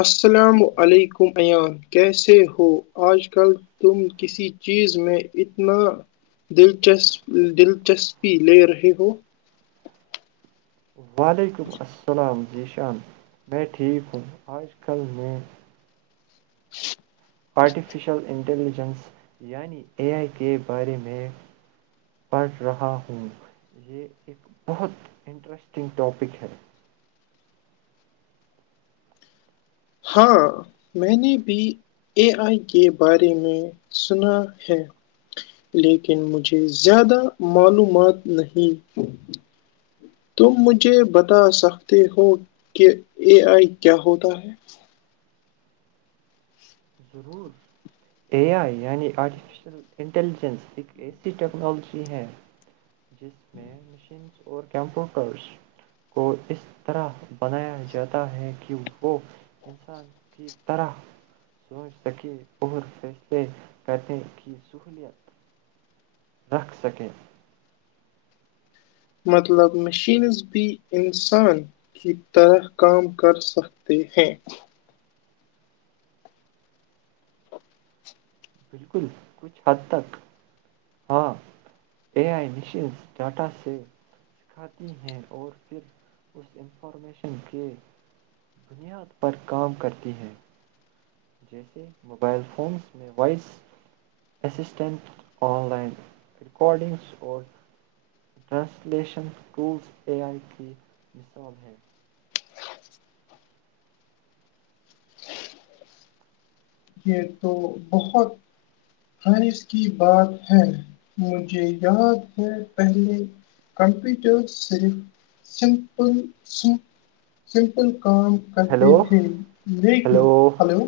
اچ السلام ہلو علیکم ایان کیسے ہو ہو آج کل تم کسی چیز میں اتنا دلچسپی لے رہے ہو وعلیکم السلام جیش چان میں ٹھیک ہوں آج کل میں آرٹیفیشل انٹٹیلیجن یعنی اے آئی کے بارے میں پڑھ رہا ہوں یہ ایک بہت انٹرسٹنگ ٹاپک ہے ہاں میں نے بھی اے آئی کے بارے میں سنا ہے لیکن مجھے زیادہ معلومات نہیں تم مجھے بتا سکتے ہو کہ اے آئی کیا ہوتا ہے ضرور اے آئی یعنی آرٹیفیشیل انٹیلیجنس ایک ایسی ٹیکنالوجی ہے [inaudible] اور کمپیوٹرس کو اس طرح بنایا جاتا ہے کہ وہ انسان کی طرح سوچ سکے اور فیصلے کرنے کی سہوولت رکھ سکیں مطلب مشینز بھی انسان کی طرح کام کر سکتے ہیں بالکل کچھ حد تک ہاں اے آئی مشینس ڈاٹا سے سکھاتی ہیں اور پھر اس انفارمیشن کے بنیاد پر کام کرتی ہیں جیسے موبائل فونس میں voice assistant online recordings اور ٹرانسلیشن ٹولز اے آئی کی مثال ہے یہ تو بہت خانس کی بات ہے مجھے یاد ہے پہلے کمپیوٹر صرف سمپل سمپل کام کرتے ہیلو تھے دیکھیں ہیلو ہلو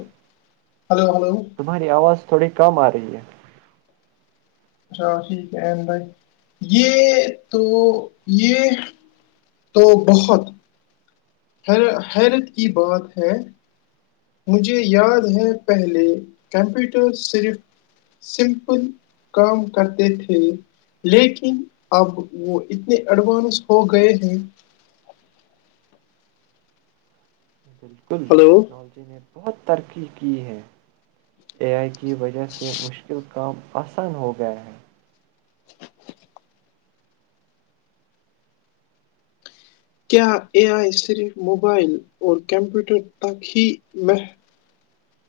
ہلو ہلو تمہاری آواز تھوڑی کم آ رہی ہے اچھا ٹھیک ہے ام بھائی یہ تو یہ تو بہت یر حیرت کی بات ہے مجھے یاد ہے پہلے کمپیوٹر صرف سمپل کام کرتے تھے لیکن اب وہ اتنے ایڈوانس ہو گئے ہیں بالکل ہلو ٹیکنالوجی نے بہت ترقی کی ہے اے آئی کی وجہ سے مشکل کام آسان ہو گیا ہے [inaudible] کیا اے آئی صرف موبائل اور کمپیوٹر تک ہیح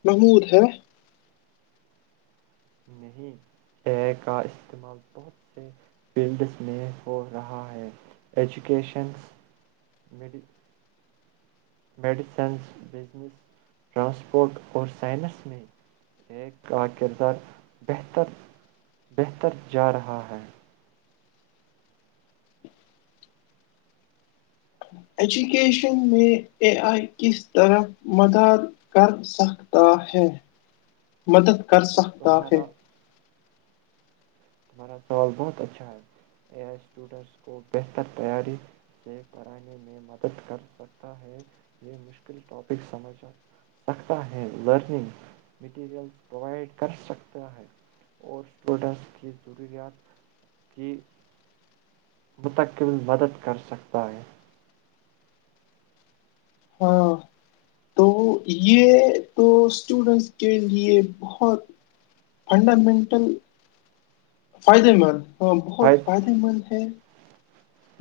محمود ہے نہیں ہے کا استعمال بہت سے فیلڈس میں ہو رہا ایجوکیشنس میڈی میڈیسنس بزنس ٹرانسپورٹ اور سائنس میں ایک کا کردار بہتر بہتر جا رہا ہے ایجوکیشن میں اے آئی کس طرف مدد کر سکتا ہے مدد کر سخ تافے تمہارا تارا سوال بہت اچھا ہے اے آئی اسٹوڈنس کو بہتر تیاری سے پڑھانے میں مدد کر سکتا ہے یہ مشکل ٹاپک سمجھ سکتا ہے لرننگ مٹیریل پروائڈ کر سکتا ہے اور اسٹوڈنٹس کی [inaudible] ضروریات کی متقل مدد کر سکتا ہے ہاں تو یہ تو اسٹوڈنس کے لیے بہت فنڈامنٹل فائدے مند ہاں بہت فائد فائدے مند ہے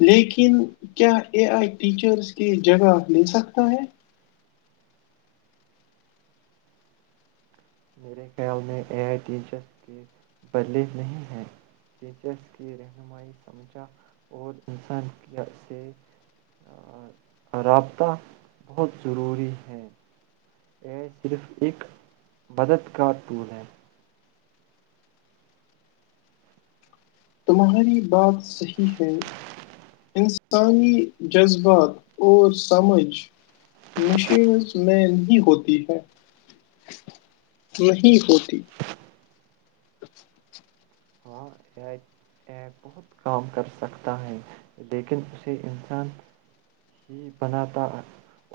لیکن کیا اے آئی ٹیچرز کی جگہ مل سکتا ہے میرے خیال میں اے آئی ٹیچرس کے بدلے نہیں ہیں ٹیچرس کی رہنمائی سمجھا اور انسان سے رابطہ بہت ضروری ہے یہ صرف ایک مددگار ٹول ہے تمہاری بات صحیح ہے انسانی جذبات اور سمجھ مشینز میں نہیں ہوتی ہے نہیں ہوتی ہاں بہت کام کر سکتا ہے لیکن اسے انسان ہی بناتا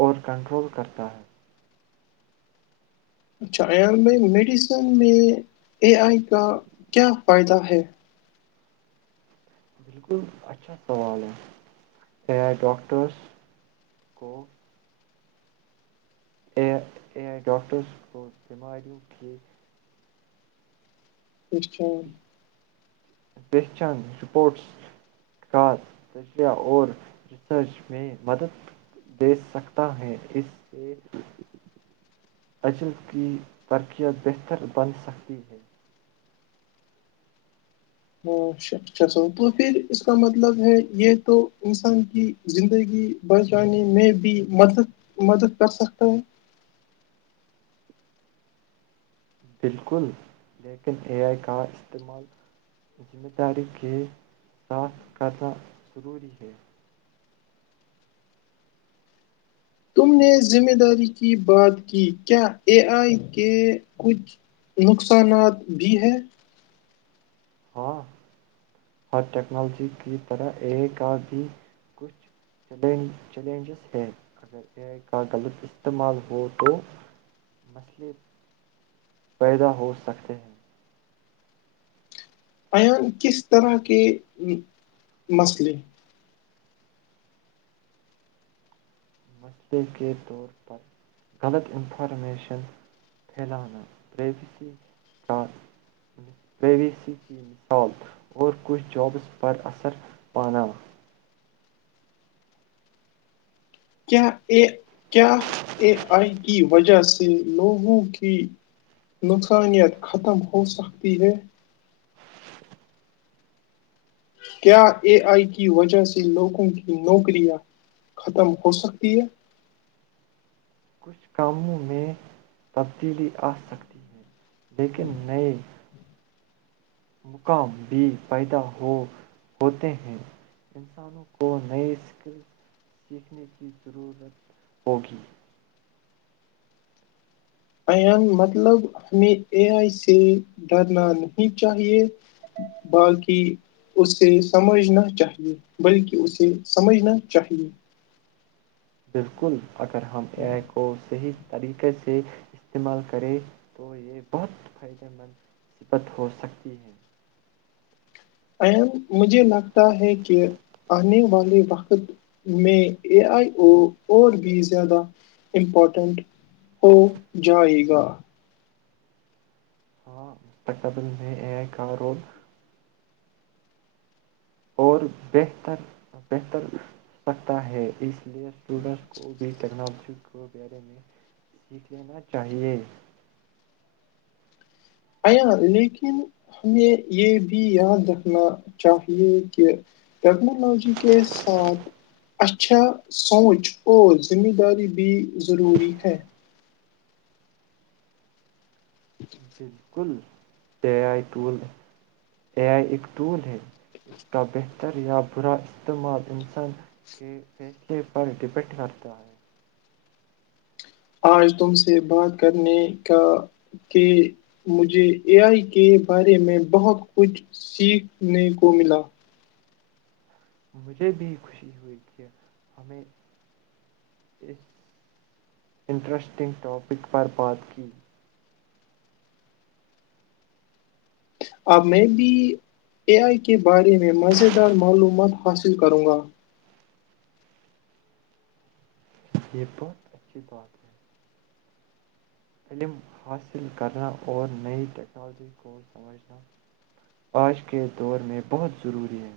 اور کنٹرول کرتا ہے اچھا ایال ب میڈیسن میں اے آئی کا کیا فائدہ ہے بالکل اچھا سوال ہے چ ڈاکٹرس کو A I A I doctors کو بیماریوں کے اچھا پہچان رپورٹس کا تجریہ اور ریسرچ میں مدد دے سکتا ہے اس سے اجل کی ترقیت بہتر بن سکتی ہے ہاں اچھا سا تو پھر اس کا مطلب ہے یہ تو انسان کی زندگی بڑچانے میں بھی مدد مدد کر سکتا ہے بالکل لیکن اے آئی کا استعمال ذمہ داری کے ساتھ کرنا ضروری ہے تم نے ذمہ داری کی بات کی کیا اے آئی کے کچھ نقصانات بھی ہیں ہاں ہر ٹیکنالوجی کی طرح اے کا بھی کچھ چل چیلنجز ہے اگر اےے کا غلط استعمال ہو تو مسئلے پیدا ہو سکتے ہیں ایان کس طرح کے مسئلے مسئلے کے طور پر غلط انفارمیشن پھیلانا پریویسی کا پریویسی کی مثال اور کچھ جابس پر اثر پانا کیا یہ کیا ا آئی و وجہ سے لوگوں کی نقصانیت ختم ہو سکتی ہے کیا اے آئی کی وجہ سے لوگوں کی نوکریاں ختم ہو سکتی ہیں کچھ کاموں میں تبدیلی آ سکتی ہے لیکن نہیں مقام بھی پیدا ہو ہوتے ہیں انسانوں کو نئے اسکلس سیکھنے کی ضرورت ہوگی ایان مطلب ہمیں اے آئی سے ڈرنا نہیں چاہیے بلقی اسے سمجھنا چاہیے بلکہ اسے سمجھنا چاہیے بالکل اگر ہم ائی کو صحیح طریقے سے استعمال کریں تو یہ بہت فائدے مند صبت ہو سکتی ہے ام مجھے لگتا ہے کہ آنے والے وقت میں اے آئی او اور بھی زیادہ امپورٹنٹ ہو جائے گا آ متکبل میں کاارول اور بہتر بہتر سکتا ہے اس لیے اسٹوڈینٹس کو بھی ٹیکنالوجی کے بارے میں سیکھ لینا چاہیے عں لیکن ہمیں یہ بھی یاد رکھنا چاہیے کہ ٹیکنالوجی کے ساتھ اچھا سوچ اور ذمہ داری بھی ضروری ہے بالکل اے آئی ٹول اے آئی ایک ٹول ہے اس کا بہتر یا برا استعمال انسان کے فیصلے پر ڈپینڈ کرتا ہے آج تم سے بات کرنے کا کہ مجھے اے آئی کے بارے میں بہت کچھ سیکھنے کو ملا مجھے بھی خوشی ہوئی کہ ہمیں اس انٹرسٹنگ ٹاپک پر بات کی اب میں بھی اے آئی کے بارے میں مزیدار معلومات حاصل کروں گا یہ بات اچھی بات ہے علم حاصل کرنا اور نئی ٹیکنالوجی کو سمجھنا آج کے دور میں بہت ضروری ہے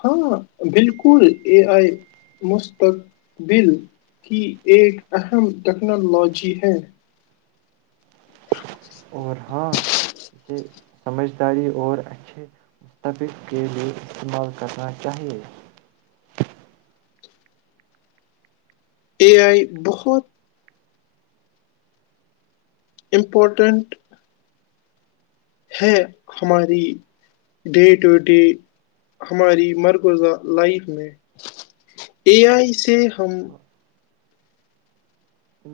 ہاں بالکل اے آئی مستقبل کی ایک اہم ٹیکنالوجی ہے اور ہاں اسے سمجھداری اور اچھے مستفق کے لئے استعمال کرنا چاہیے اے آئی بہت امپورٹنٹ ہے ہماری ڈے ٹو ڈے ہماری مرکوزہ لائف میں اے آئی سے ہم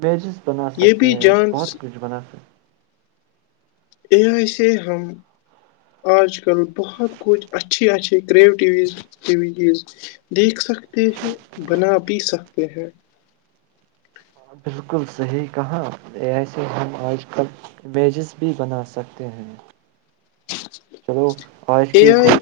ب ج [inaudible] بنا یہ سکتے بھی ہیں جان بہت کچھ بنا سک [unintelligible] بالکل صحیح کہااں ایسے ہم آج کل امیجز بھی بنا سکتے ہیں چلو خش کی اے [inaudible] [unintelligible] آئی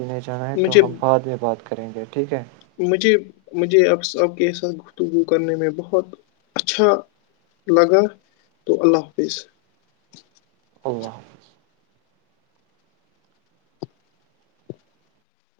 نہیں جانا ہے تو مجھے ہم بعد میں بات کر کریں گے ٹھیک ہے مجھے مجھے اپ کے ساتھ گفتگو کرنے میں بہت اچھا لگا تو اللہ حافظ اللہ حافظ